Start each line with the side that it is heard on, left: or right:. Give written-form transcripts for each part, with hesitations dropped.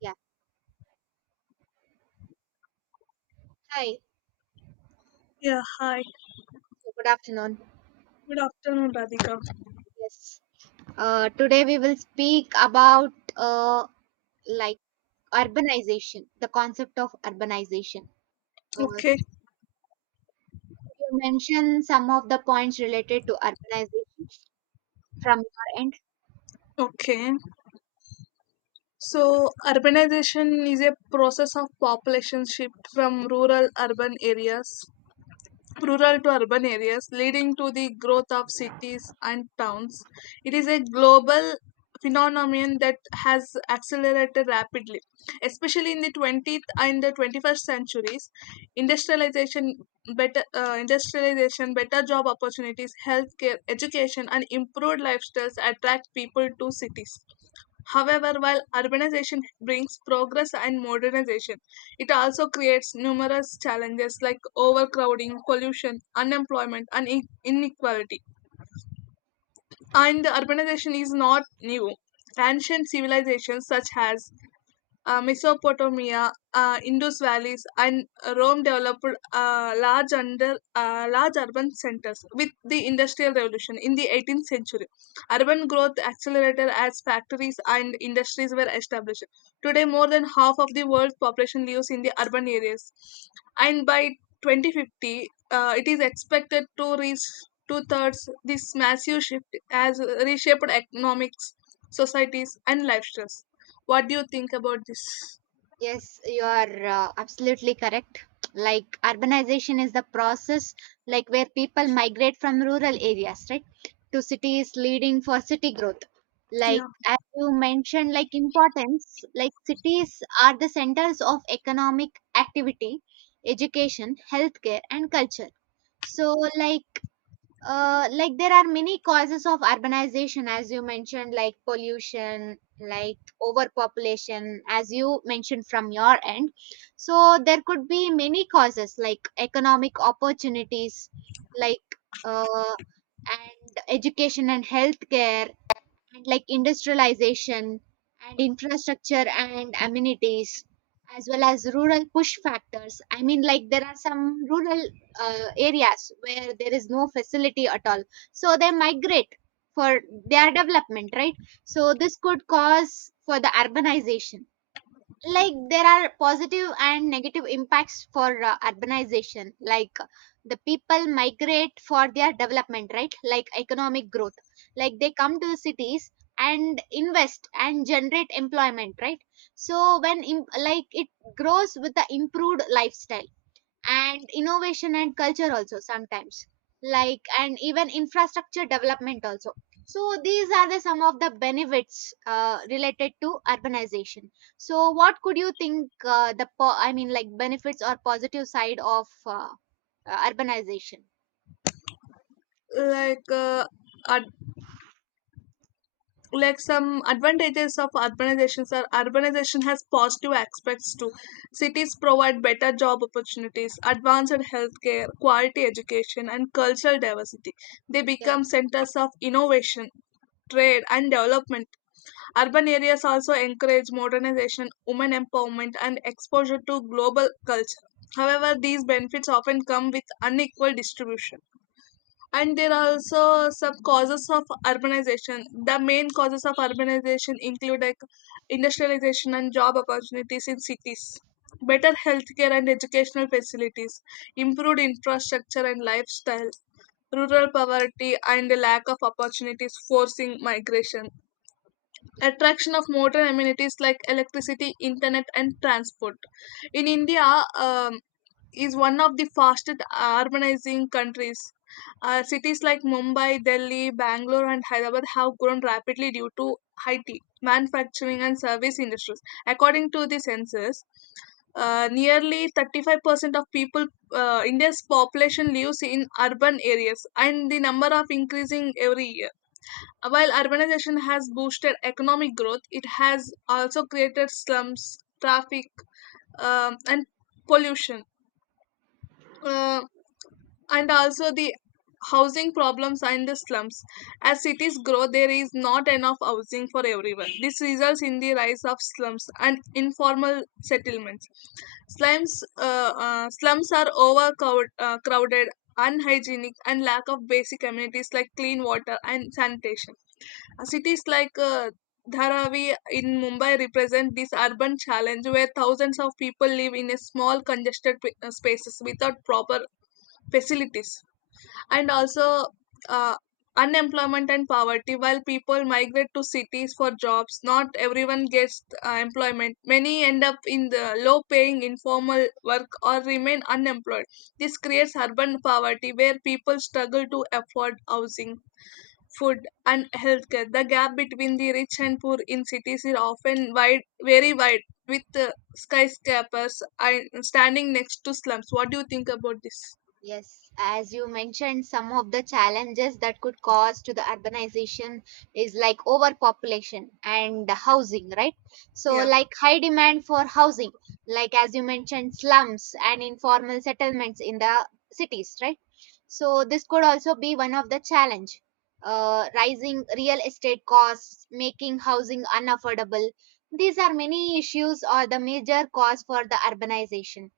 right: Yeah. Hi.
left: Yeah, hi.
right: Good afternoon.
left: Good afternoon, Radhika.
right: Yes. Today we will speak about like urbanization, the concept of urbanization. Uh,
left: Okay,
right: you mention some of the points related to urbanization from your end?
left: okay. So, urbanization is a process of population shift from rural to urban areas, leading to the growth of cities and towns. It is a global phenomenon that has accelerated rapidly, especially in the 20th and the 21st centuries. Industrialization, Industrialization, better job opportunities, healthcare, education, and improved lifestyles attract people to cities. However, while urbanization brings progress and modernization, it also creates numerous challenges like overcrowding, pollution, unemployment, and inequality. And urbanization is not new. Ancient civilizations such as Mesopotamia, Indus valleys, and Rome developed large urban centers with the Industrial Revolution in the 18th century. Urban growth accelerated as factories and industries were established. Today, more than half of the world's population lives in the urban areas, and by 2050, it is expected to reach two thirds. This massive shift has reshaped economics, societies, and lifestyles. What do you think about this?
right: Yes, you are absolutely correct. Like urbanization is the process like where people migrate from rural areas, right, to cities leading for city growth.
left: Yeah.
right: Like as you mentioned, like importance, like cities are the centers of economic activity, education, healthcare, and culture. So there are many causes of urbanization as you mentioned, like pollution, like overpopulation as you mentioned from your end. So there could be many causes like economic opportunities, like uh, and education and healthcare, and like industrialization and infrastructure and amenities, as well as rural push factors. I mean, like there are some rural areas where there is no facility at all, so they migrate for their development, right? So this could cause for the urbanization. Like there are positive and negative impacts for urbanization. Like the people migrate for their development, right? Like economic growth, like they come to the cities and invest and generate employment, right? So like it grows with the improved lifestyle and innovation and culture also sometimes, like, and even infrastructure development also. So these are the some of the benefits related to urbanization. So what could you think, I mean like benefits or positive side of urbanization?
left: Like, ad- like some advantages of urbanizations are urbanization has positive aspects too. Cities provide better job opportunities, advanced healthcare, quality education, and cultural diversity. They
right: Yeah.
left: become centers of innovation, trade and development. Urban areas also encourage modernization, women empowerment, and exposure to global culture. However, these benefits often come with unequal distribution. And there are also some causes of urbanization. The main causes of urbanization include like industrialization and job opportunities in cities, better healthcare and educational facilities, improved infrastructure and lifestyle, rural poverty and the lack of opportunities forcing migration, attraction of modern amenities like electricity, internet, and transport. In India, is one of the fastest urbanizing countries. Cities like Mumbai, Delhi, Bangalore, and Hyderabad have grown rapidly due to IT, manufacturing, and service industries. According to the census, nearly 35% of people, India's population lives in urban areas, and the number of increasing every year. While urbanization has boosted economic growth, it has also created slums, traffic, and pollution. Uh, and also the housing problems and the slums. As cities grow, there is not enough housing for everyone. This results in the rise of slums and informal settlements. slums Slums are overcrowded, unhygienic, and lack of basic amenities like clean water and sanitation. Cities like Dharavi in Mumbai represent this urban challenge, where thousands of people live in a small congested p- spaces without proper facilities. And also, uh, unemployment and poverty. While people migrate to cities for jobs, not everyone gets employment. Many end up in the low paying informal work or remain unemployed. This creates urban poverty, where people struggle to afford housing, food, and healthcare. The gap between the rich and poor in cities is often wide very wide, with skyscrapers and standing next to slums. What do you think about this?
right: Yes, as you mentioned, some of the challenges that could cause to the urbanization is like overpopulation and housing, right? So,
left: Yeah.
right: like high demand for housing, like as you mentioned, slums and informal settlements in the cities, right? So, this could also be one of the challenge. Rising real estate costs, making housing unaffordable. These are many issues or the major cause for the urbanization.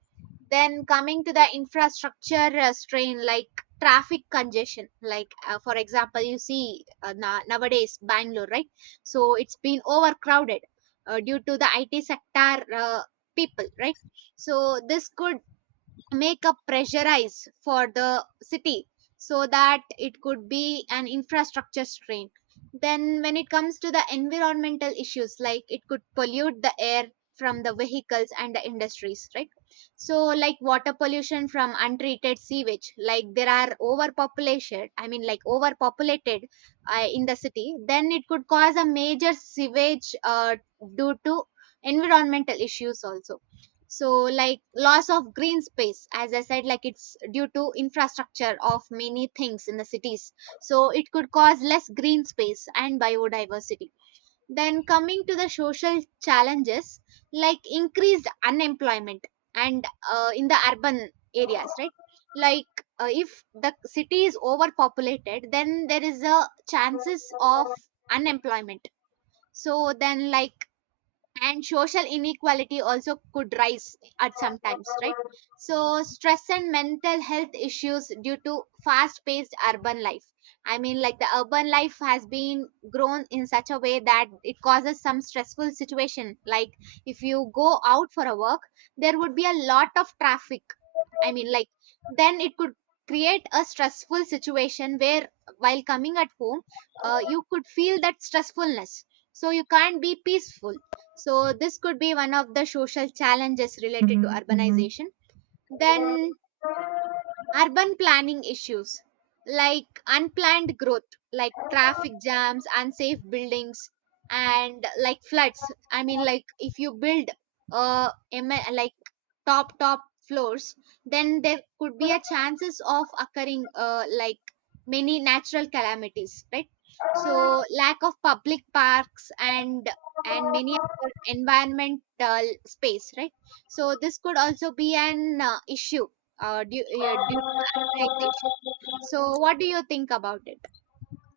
right: Then coming to the infrastructure strain, like traffic congestion, like for example, you see nowadays Bangalore, right? So it's been overcrowded due to the IT sector people, right? So this could make a pressurize for the city, so that it could be an infrastructure strain. Then when it comes to the environmental issues, like it could pollute the air from the vehicles and the industries, right? So like water pollution from untreated sewage, like there are overpopulation, I mean like overpopulated in the city, then it could cause a major sewage due to environmental issues also. So like loss of green space, as I said, like it's due to infrastructure of many things in the cities, so it could cause less green space and biodiversity. Then coming to the social challenges, like increased unemployment and in the urban areas, right? Like if the city is overpopulated, then there is a chances of unemployment. So then, like, and social inequality also could rise at some times, right? So stress and mental health issues due to fast paced urban life. I mean, like the urban life has been grown in such a way that it causes some stressful situation, like if you go out for a work, there would be a lot of traffic. I mean, like then it could create a stressful situation where while coming at home, you could feel that stressfulness, so you can't be peaceful. So this could be one of the social challenges related to, mm-hmm, mm-hmm, urbanization. Then urban planning issues, like unplanned growth, like traffic jams, unsafe buildings and like floods. I mean, like if you build like top floors, then there could be a chances of occurring like many natural calamities, right? So lack of public parks and many other environmental space, right? So this could also be an issue yeah, due to the urbanization. So, what do you think about it?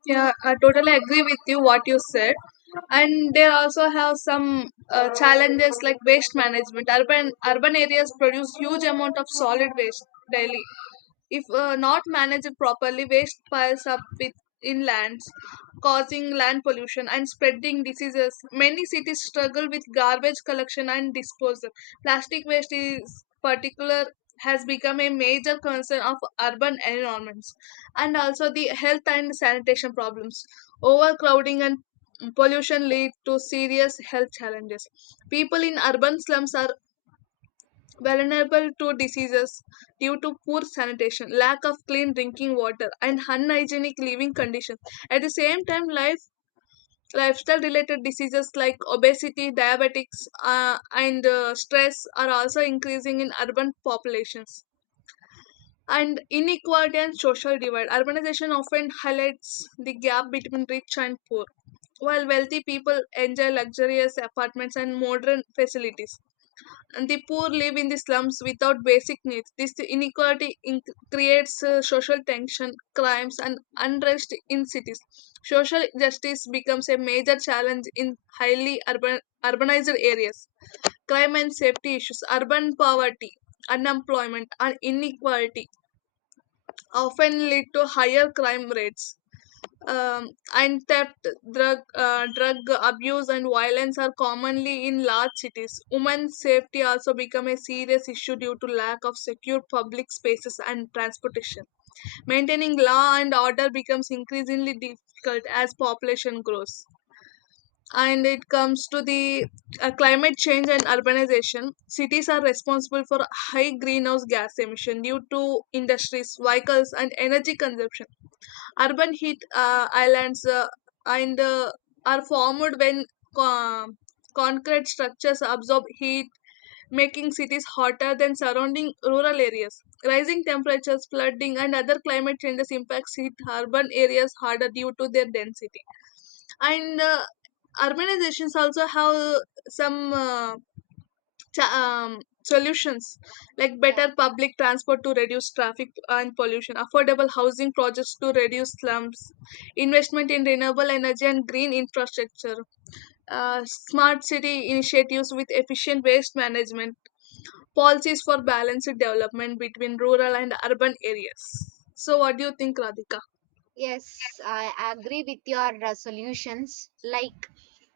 left: Yeah, I totally agree with you what you said. And they also have some challenges like waste management. Urban areas produce huge amount of solid waste daily. If not managed properly, waste piles up with inlands, causing land pollution and spreading diseases. Many cities struggle with garbage collection and disposal. Plastic waste is particular, has become a major concern of urban environments. And also the health and sanitation problems. Overcrowding and pollution lead to serious health challenges. People in urban slums are vulnerable to diseases due to poor sanitation, lack of clean drinking water, and unhygienic living conditions. At the same time, lifestyle related diseases like obesity, diabetics, and stress are also increasing in urban populations. And inequality and social divide. Urbanization often highlights the gap between rich and poor. While wealthy people enjoy luxurious apartments and modern facilities, and the poor live in the slums without basic needs. This inequality creates social tension, crimes, and unrest in cities. Social justice becomes a major challenge in urbanized areas. Crime and safety issues, urban poverty, unemployment, and inequality often lead to higher crime rates, um, and theft, drug abuse, and violence are commonly in large cities. Women's safety also become a serious issue due to lack of secure public spaces and transportation. Maintaining law and order becomes increasingly difficult as population grows. And it comes to the climate change and urbanization. Cities are responsible for high greenhouse gas emission due to industries, vehicles, and energy consumption. Urban heat islands and are formed when co- concrete structures absorb heat, making cities hotter than surrounding rural areas. Rising temperatures, flooding, and other climate changes impacts hit urban areas harder due to their density. And urbanizations also have some. Solutions like
right: Yeah.
left: better public transport to reduce traffic and pollution, affordable housing projects to reduce slums, investment in renewable energy and green infrastructure, smart city initiatives with efficient waste management, policies for balanced development between rural and urban areas. So, what do you think, Radhika?
right: Yes, I agree with your solutions. Like,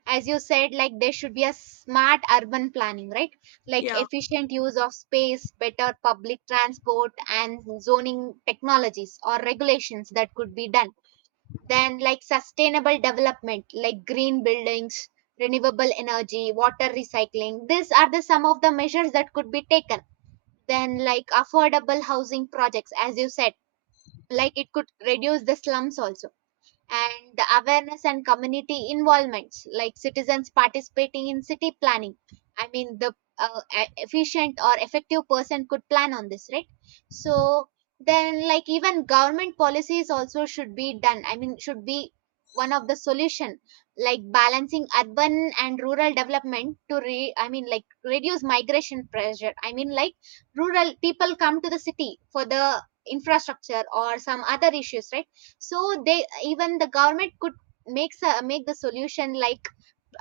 right: as you said, like there should be a smart urban planning, right? Like
left: Yeah,
right: efficient use of space, better public transport, and zoning technologies or regulations that could be done. Then, like sustainable development, like green buildings, renewable energy, water recycling. These are the some of the measures that could be taken. Then like affordable housing projects, as you said, like it could reduce the slums also. And the awareness and community involvements, like citizens participating in city planning. I mean, the efficient or effective person could plan on this, right? So then like even government policies also should be done, I mean should be one of the solution, like balancing urban and rural development to re I mean like reduce migration pressure. I mean, like rural people come to the city for the infrastructure or some other issues, right? So they, even the government could make the solution, like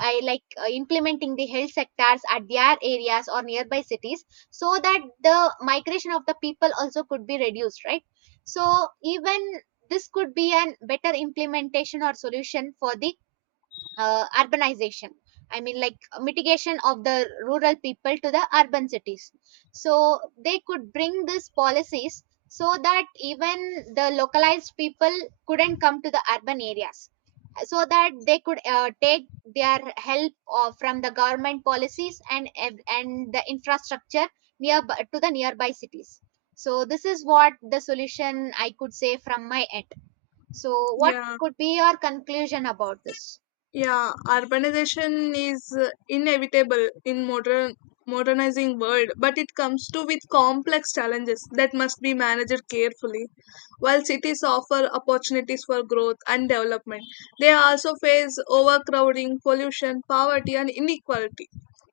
right: I like implementing the health sectors at their areas or nearby cities, so that the migration of the people also could be reduced, right? So even this could be an better implementation or solution for the urbanization, I mean like mitigation of the rural people to the urban cities. So they could bring these policies, so that even the localized people couldn't come to the urban areas, so that they could take their help of, from the government policies and the infrastructure nearby, to the nearby cities. So this is what the solution I could say from my end. So what
left: yeah.
right: could be your conclusion about this?
left: Yeah, urbanization is inevitable in modernizing world, but it comes to with complex challenges that must be managed carefully. While cities offer opportunities for growth and development, they also face overcrowding, pollution, poverty, and inequality.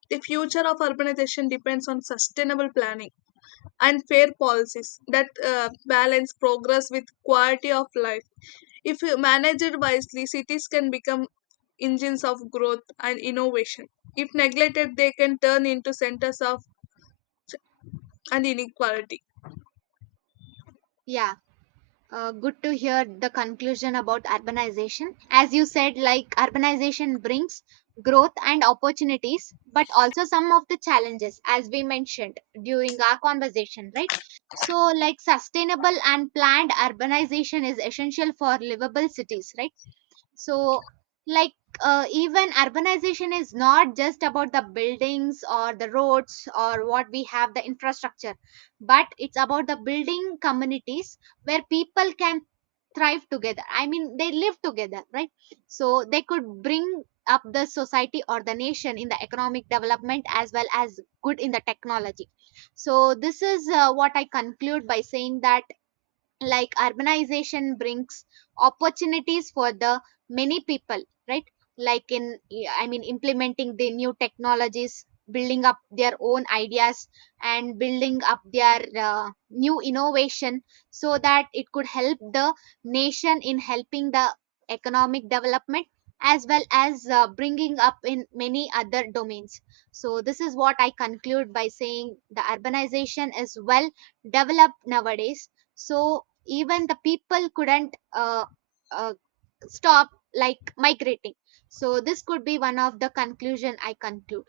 left: The future of urbanization depends on sustainable planning and fair policies that balance progress with quality of life. If you manage wisely, cities can become engines of growth and innovation. If neglected, they can turn into centers of and inequality.
right: Yeah. Good to hear the conclusion about urbanization. As you said, like urbanization brings growth and opportunities, but also some of the challenges, as we mentioned during our conversation, right? So, like sustainable and planned urbanization is essential for livable cities, right? So like, even urbanization is not just about the buildings or the roads or what we have, the infrastructure, but it's about the building communities where people can thrive together, I mean they live together, right? So they could bring up the society or the nation in the economic development as well as good in the technology. So this is what I conclude by saying that like urbanization brings opportunities for the many people, right? Like in, yeah, I mean implementing the new technologies, building up their own ideas, and building up their new innovation, so that it could help the nation in helping the economic development, as well as bringing up in many other domains. So this is what I conclude by saying the urbanization is well developed nowadays. So even the people couldn't uh, stop like migrating. So this could be one of the conclusion I conclude.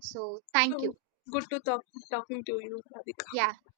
right: So thank
left: So
right: you.
left: good to talking to you, Radhika.
right: Yeah.